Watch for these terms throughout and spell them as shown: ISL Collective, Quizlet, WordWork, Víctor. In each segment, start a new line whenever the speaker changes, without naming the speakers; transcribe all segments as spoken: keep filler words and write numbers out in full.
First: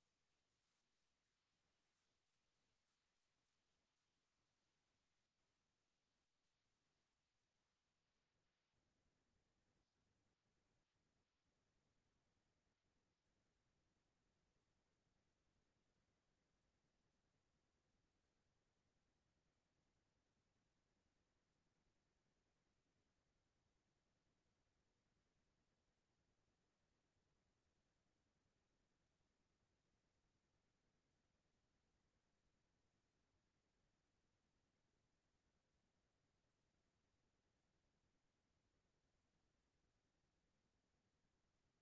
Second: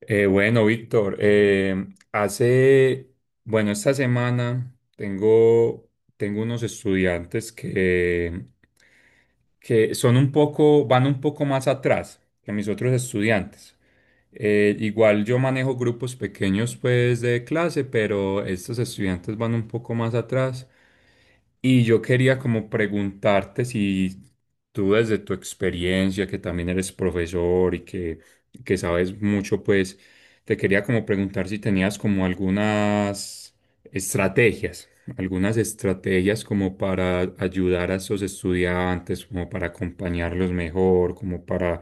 Eh, bueno, Víctor, eh, hace, bueno, esta semana tengo, tengo unos estudiantes que, que son un poco, van un poco más atrás que mis otros estudiantes. Eh, igual yo manejo grupos pequeños pues de clase, pero estos estudiantes van un poco más atrás. Y yo quería como preguntarte si tú desde tu experiencia, que también eres profesor y que que sabes mucho, pues te quería como preguntar si tenías como algunas estrategias, algunas estrategias como para ayudar a esos estudiantes, como para acompañarlos mejor, como para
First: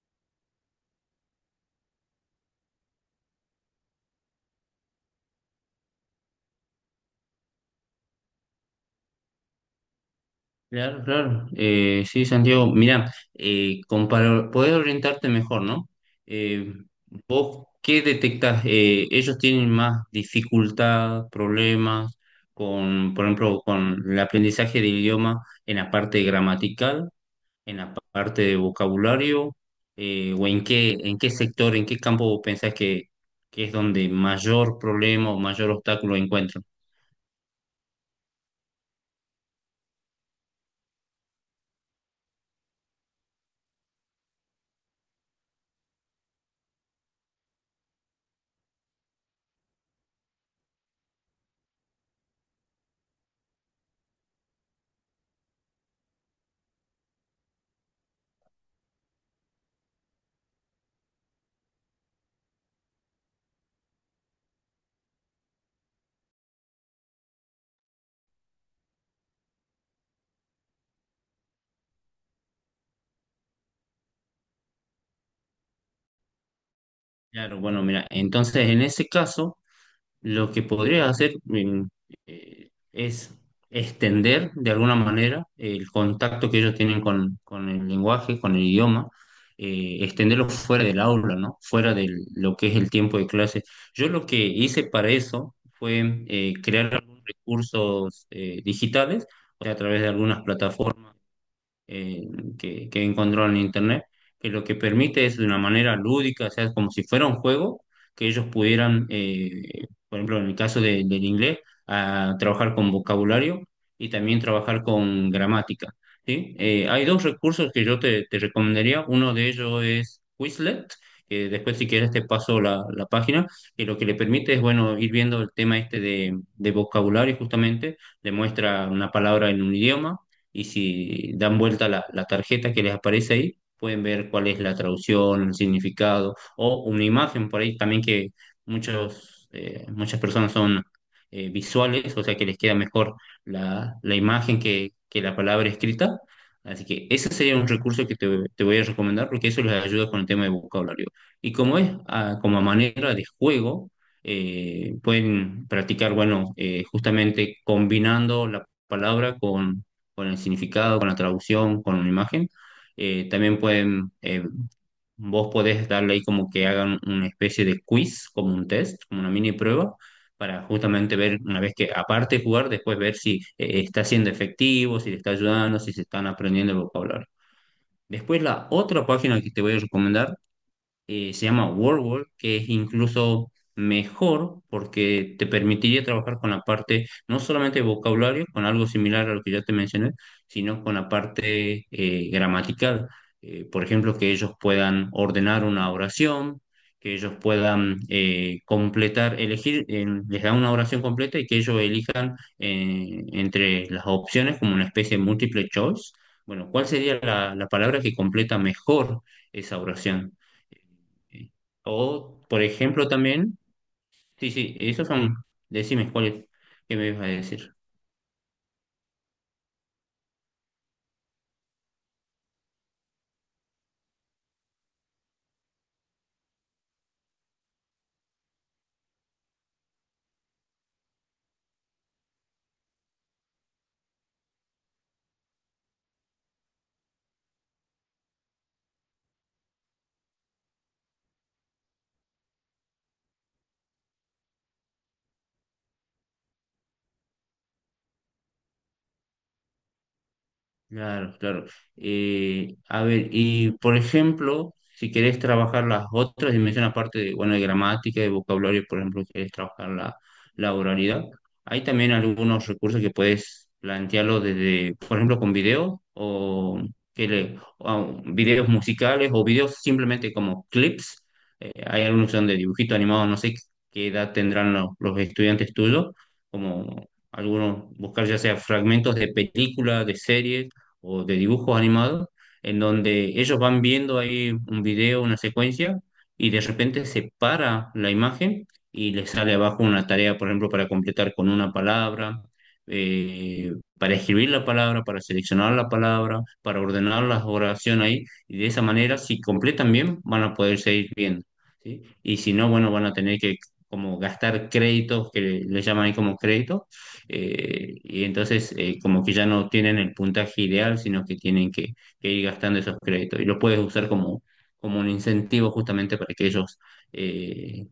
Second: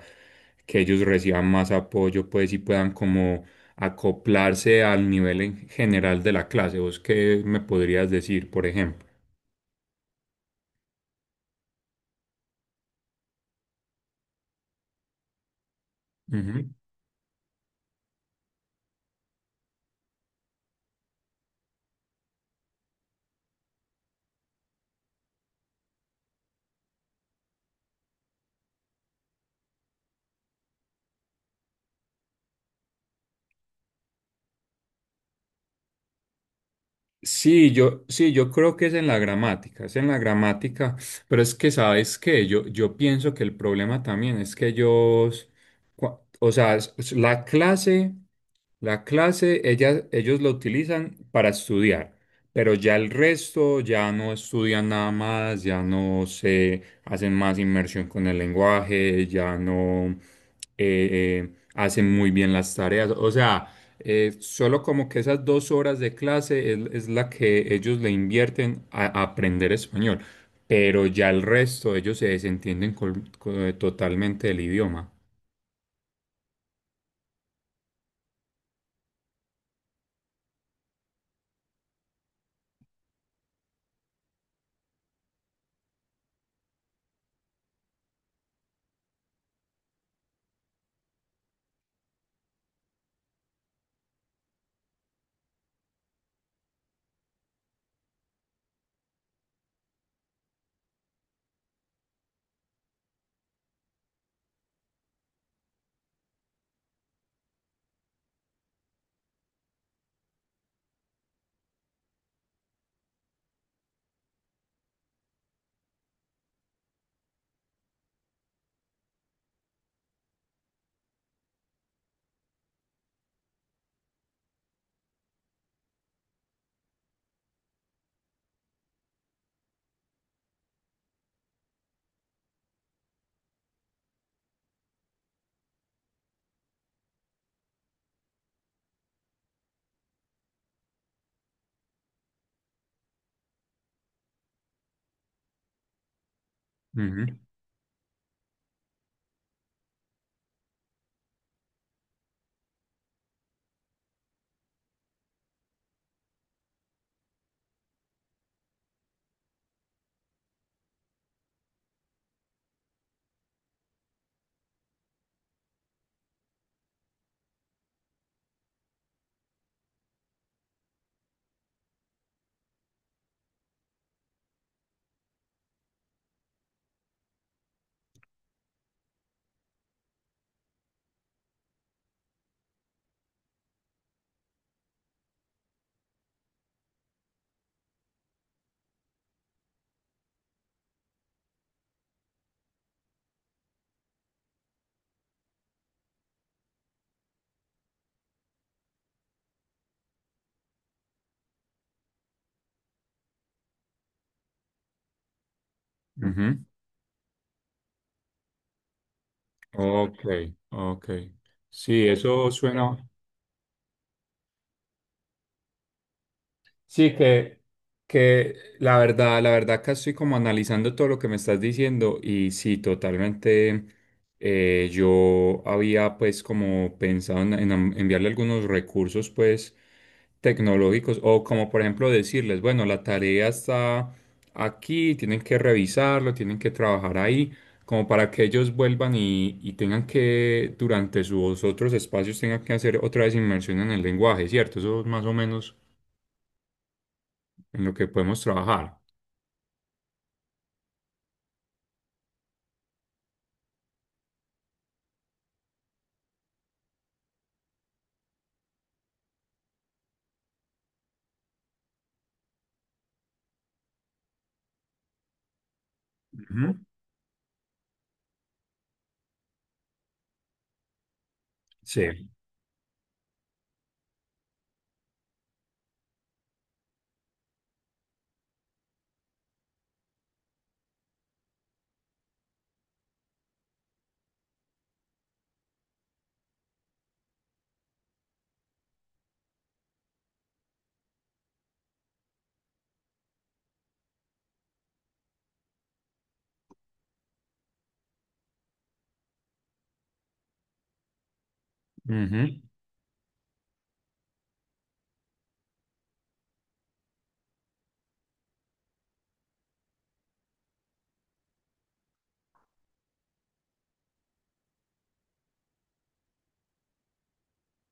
que ellos reciban más apoyo, pues y puedan como acoplarse al nivel en general de la clase. ¿Vos qué me podrías decir, por ejemplo?
Claro, claro. Eh, sí, Santiago, mira, eh, como para poder orientarte mejor, ¿no?
Ujú.
Eh, ¿Vos qué detectás? Eh, ellos tienen más dificultad, problemas con, por ejemplo, con el aprendizaje del idioma en la parte gramatical, en la parte de vocabulario, eh, o en qué, en qué sector, ¿en qué campo vos pensás que, que es donde mayor problema o mayor obstáculo encuentran?
Sí, yo, sí, yo creo que es en la gramática, es en la gramática, pero es que, ¿sabes qué? Yo, yo pienso que el problema también es que ellos, cua- o sea, es- es la clase, la clase, ellas, ellos la utilizan para estudiar, pero ya el resto ya no estudian nada más, ya no se hacen más inmersión con el lenguaje, ya no eh, eh, hacen muy bien las tareas, o sea. Eh, solo como que esas dos horas de clase es, es la que ellos le invierten a, a aprender español, pero ya el resto ellos se desentienden col- co- totalmente del idioma.
Claro, bueno, mira, entonces en ese caso lo que podría hacer mm, eh, es extender de alguna manera el contacto que ellos tienen con, con el lenguaje, con el idioma, eh, extenderlo fuera del aula, ¿no? Fuera de lo que es el tiempo de clase. Yo lo que hice para eso fue eh, crear algunos recursos eh, digitales, o sea, a través de algunas plataformas eh, que, que encontró en internet, que lo que permite es de una manera lúdica, o sea, como si fuera un juego, que ellos pudieran, eh, por ejemplo, en el caso de- del inglés, a trabajar con vocabulario y también trabajar con gramática, ¿sí? Eh, hay dos recursos que yo te, te recomendaría, uno de ellos es Quizlet, que después si quieres te paso la, la página, que lo que le permite es, bueno, ir viendo el tema este de, de vocabulario justamente, demuestra una palabra en un idioma, y si dan vuelta la, la tarjeta que les aparece ahí, pueden ver cuál es la traducción, el significado o una imagen por ahí también que muchos, eh, muchas personas son eh, visuales, o sea que les queda mejor la, la imagen que, que la palabra escrita. Así que ese
Ujú,
sería un recurso que te, te voy a recomendar porque eso les ayuda con el tema de vocabulario. Y como es ah, como manera de juego, eh, pueden practicar, bueno, eh, justamente combinando la palabra con con el significado, con la traducción, con una imagen. Eh, también pueden, eh, vos podés darle ahí como que hagan una especie de quiz, como un test, como una mini prueba, para justamente ver, una vez que aparte de jugar, después ver si eh, está siendo efectivo, si le está ayudando, si se están aprendiendo el vocabulario. Después la otra página que te voy a recomendar eh, se llama WordWork, que es incluso mejor porque te permitiría trabajar con la parte, no solamente de vocabulario, con algo similar a lo que ya te mencioné, sino con la parte eh, gramatical. Eh, por ejemplo, que ellos puedan ordenar una oración, que ellos puedan eh, completar, elegir, en- les da una oración completa y que ellos elijan eh, entre las opciones como una especie de multiple choice.
ujú.
Bueno, ¿cuál sería la la palabra que completa mejor esa
Ok,
oración?
ok.
Sí.
Sí,
O,
eso
por
suena.
ejemplo, también, sí, sí, esos son, decime cuál qué me
Sí,
ibas a
que,
decir.
que la verdad, la verdad acá estoy como analizando todo lo que me estás diciendo y sí, totalmente eh, yo había pues como pensado en, en am- enviarle algunos recursos pues tecnológicos o como por ejemplo decirles, bueno, la tarea está aquí, tienen que revisarlo, tienen que trabajar ahí, como para que ellos vuelvan y, y tengan que durante sus otros espacios tengan que hacer otra vez inmersión en el lenguaje, ¿cierto? Eso es más o menos en lo que podemos trabajar.
Claro, claro. Eh, a ver, y por ejemplo, si querés trabajar las otras dimensiones, aparte de, bueno, de gramática, de vocabulario, por ejemplo, si querés trabajar la, la oralidad, hay también algunos recursos que puedes plantearlo desde, por ejemplo, con videos
Ujú,
o, que le- o videos musicales o videos simplemente como clips. Eh, hay
sí.
algunos que son de dibujito animado, no sé qué edad tendrán los, los estudiantes tuyos, como algunos buscar ya sea fragmentos de películas, de series o de dibujos animados, en donde ellos van viendo ahí un video, una secuencia, y de repente se para la imagen y les sale abajo una tarea, por ejemplo, para completar con una palabra, eh, para escribir la palabra, para seleccionar la palabra, para ordenar la oración ahí, y de esa manera, si completan bien, van a poder seguir viendo, ¿sí? Y
Ujú.
si no, bueno, van a tener que como gastar créditos, que le llaman ahí como créditos, eh, y entonces eh, como que ya no tienen el puntaje ideal, sino que tienen que, que ir gastando esos créditos y lo puedes usar como, como un incentivo justamente para que ellos eh,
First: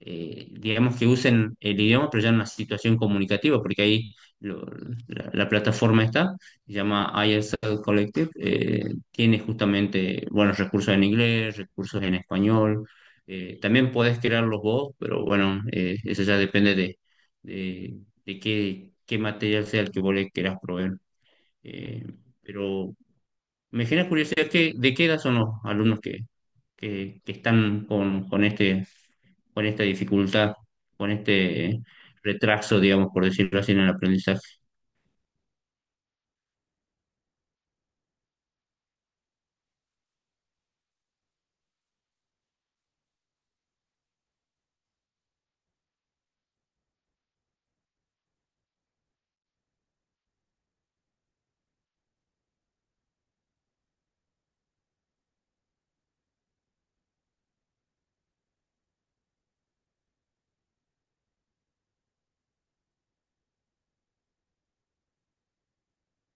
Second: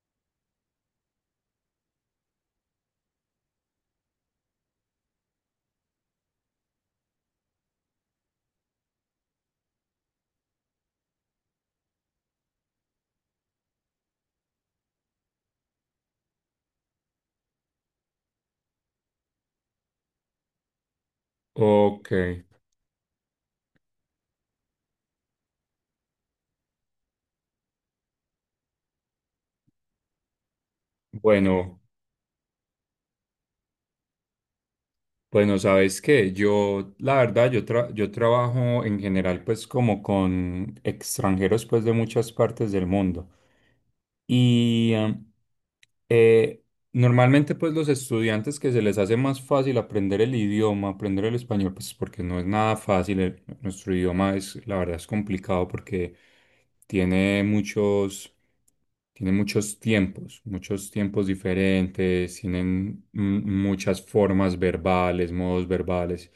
eh, digamos que usen el idioma, pero ya en una situación comunicativa, porque ahí lo- la, la plataforma está, se llama I S L Collective, eh, tiene justamente, bueno, recursos en inglés, recursos en español, eh, también podés crearlos vos, pero bueno, eh, eso ya depende de, de, de qué, qué material sea el que vos le querás proveer. Eh,
Ok.
pero me genera curiosidad que, de qué edad son los alumnos que, que, que están con, con este, con esta dificultad, con
Bueno,
este retraso, digamos, por decirlo así, en el aprendizaje.
bueno, ¿sabes qué? Yo, la verdad, yo, tra- yo trabajo en general pues como con extranjeros pues de muchas partes del mundo. Y am, eh, normalmente pues los estudiantes que se les hace más fácil aprender el idioma, aprender el español, pues porque no es nada fácil, el- nuestro idioma es, la verdad es complicado porque tiene muchos, tiene muchos tiempos, muchos tiempos diferentes, tienen mm, muchas formas verbales, modos verbales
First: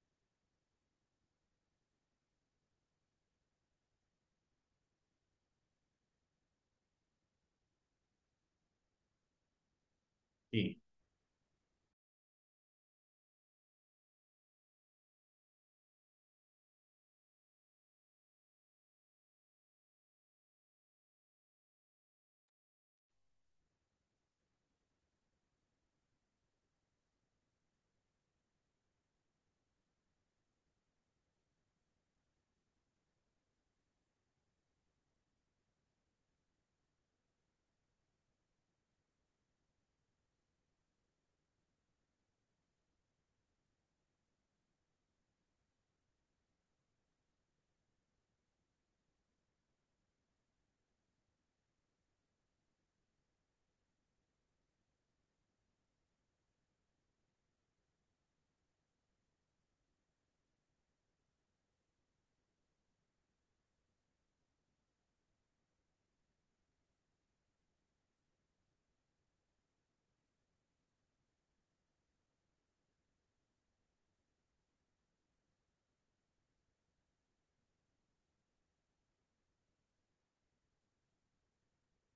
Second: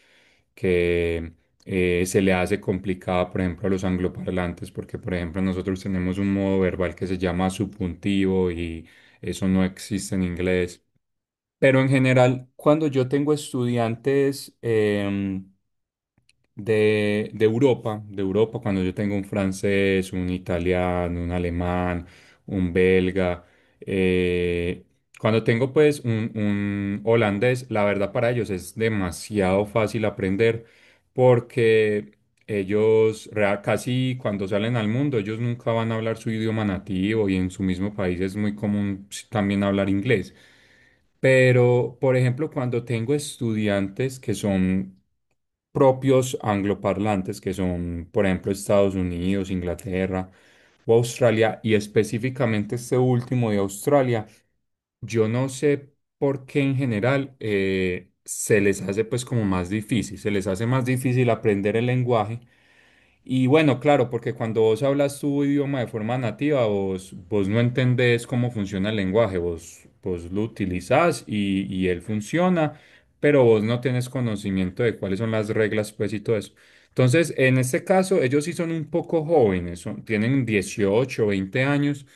que eh, se le hace complicada, por ejemplo, a los angloparlantes, porque, por ejemplo, nosotros tenemos un modo verbal que se llama subjuntivo y eso no existe en inglés. Pero en general, cuando yo tengo estudiantes em, de, de Europa, de Europa, cuando yo tengo un francés, un italiano, un alemán, un belga, eh, cuando tengo pues un, un holandés, la verdad para ellos es demasiado fácil aprender porque ellos rea- casi cuando salen al mundo, ellos nunca van a hablar su idioma nativo y en su mismo país es muy común pues, también hablar inglés. Pero, por ejemplo, cuando tengo estudiantes que son propios angloparlantes, que son, por ejemplo, Estados Unidos, Inglaterra o Australia, y específicamente este último de Australia, yo no sé por qué en general eh, se les hace pues como más difícil, se les hace más difícil aprender el lenguaje y bueno, claro, porque cuando vos hablas tu idioma de forma nativa, vos, vos no entendés cómo funciona el lenguaje, vos, vos lo utilizás y, y él funciona, pero vos no tenés conocimiento de cuáles son las reglas, pues y todo eso. Entonces, en este caso, ellos sí son un poco jóvenes, son- tienen dieciocho, veinte años,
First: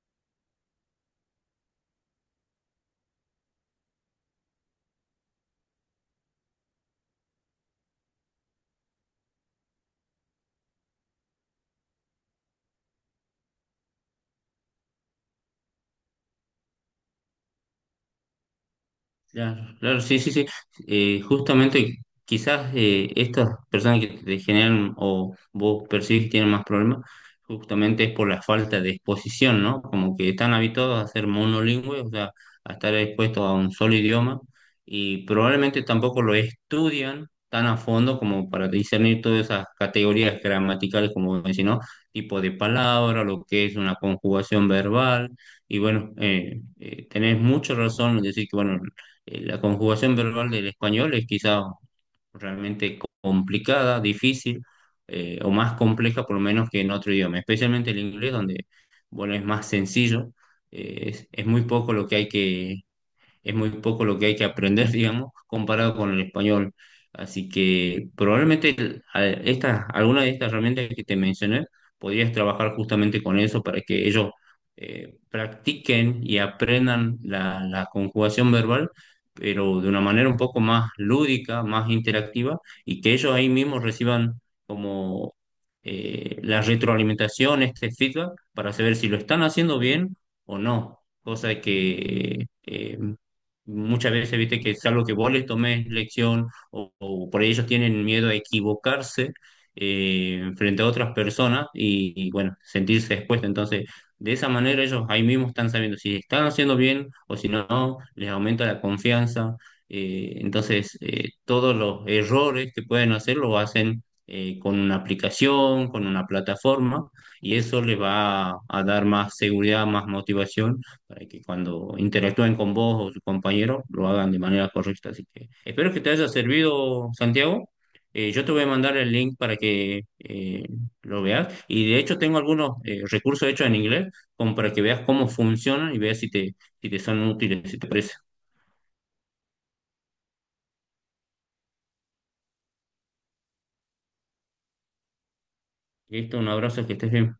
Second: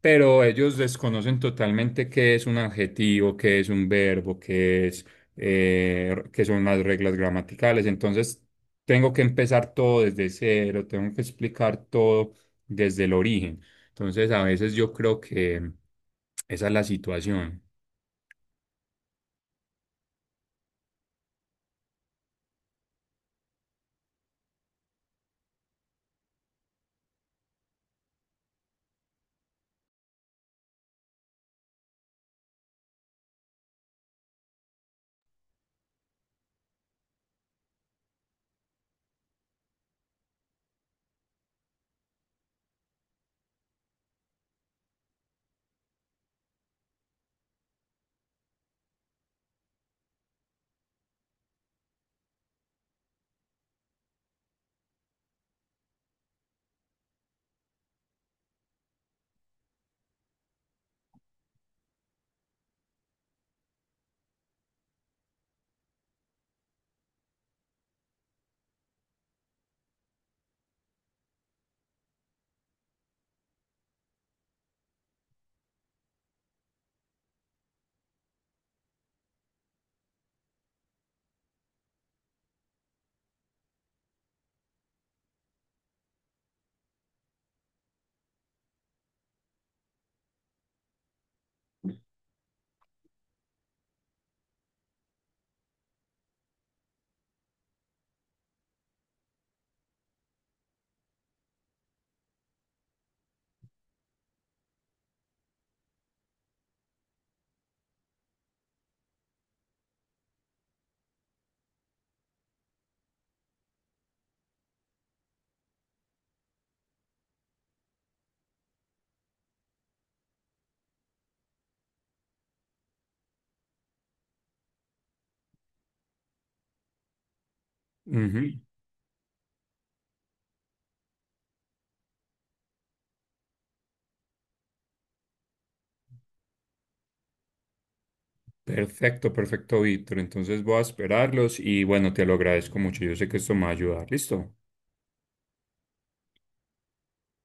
pero ellos desconocen totalmente qué es un adjetivo, qué es un verbo, qué es, eh, qué son las reglas gramaticales. Entonces, tengo que empezar todo desde cero, tengo que explicar todo desde el origen. Entonces, a veces yo creo que esa es la situación.
Claro, claro, sí, sí, sí. Eh, justamente quizás eh, estas personas que te generan o vos percibís que tienen más problemas, justamente es por la falta de exposición, ¿no? Como que están habituados a ser monolingües, o sea, a estar expuestos a un solo idioma y probablemente tampoco lo estudian tan a fondo como para discernir todas esas categorías gramaticales, como decís, ¿no? Tipo de palabra, lo que es una conjugación verbal. Y bueno, eh, eh, tenés mucha razón en decir que bueno, eh, la conjugación verbal del español es quizá realmente complicada, difícil eh, o más compleja por lo menos que en otro idioma, especialmente el inglés donde, bueno, es más sencillo, eh, es, es muy poco lo que hay que, es muy poco lo que hay que aprender, digamos, comparado con el español. Así que probablemente el- a- esta, alguna de estas herramientas que te mencioné, podrías trabajar justamente con eso para que ellos eh, practiquen y aprendan la, la conjugación verbal, pero de una manera un poco más lúdica, más interactiva, y que ellos ahí mismos reciban como eh, la retroalimentación, este feedback, para saber si lo están haciendo bien o no, cosa que eh, muchas veces, viste, que es algo que vos les tomes lección o, o por ahí ellos tienen miedo a equivocarse eh, frente a otras personas y, y, bueno, sentirse expuestos. Entonces, de esa manera ellos ahí mismo están sabiendo si están haciendo bien o si no, les aumenta la confianza. Eh, entonces, eh, todos los errores que pueden hacer lo hacen eh, con una aplicación, con una plataforma y eso les va a a dar más seguridad, más motivación para que cuando interactúen con vos o tus compañero lo hagan de manera correcta. Así que espero que te haya servido, Santiago. Eh, yo
Ujú.
te voy a mandar el link para que eh, lo veas. Y de hecho tengo algunos eh, recursos hechos en inglés como para que veas cómo funcionan y veas si te, si te son útiles, si te parece.
Perfecto, perfecto, Víctor. Entonces voy a esperarlos y bueno, te lo agradezco mucho. Yo sé que esto me va a ayudar. ¿Listo?
Listo, un abrazo, que estés bien.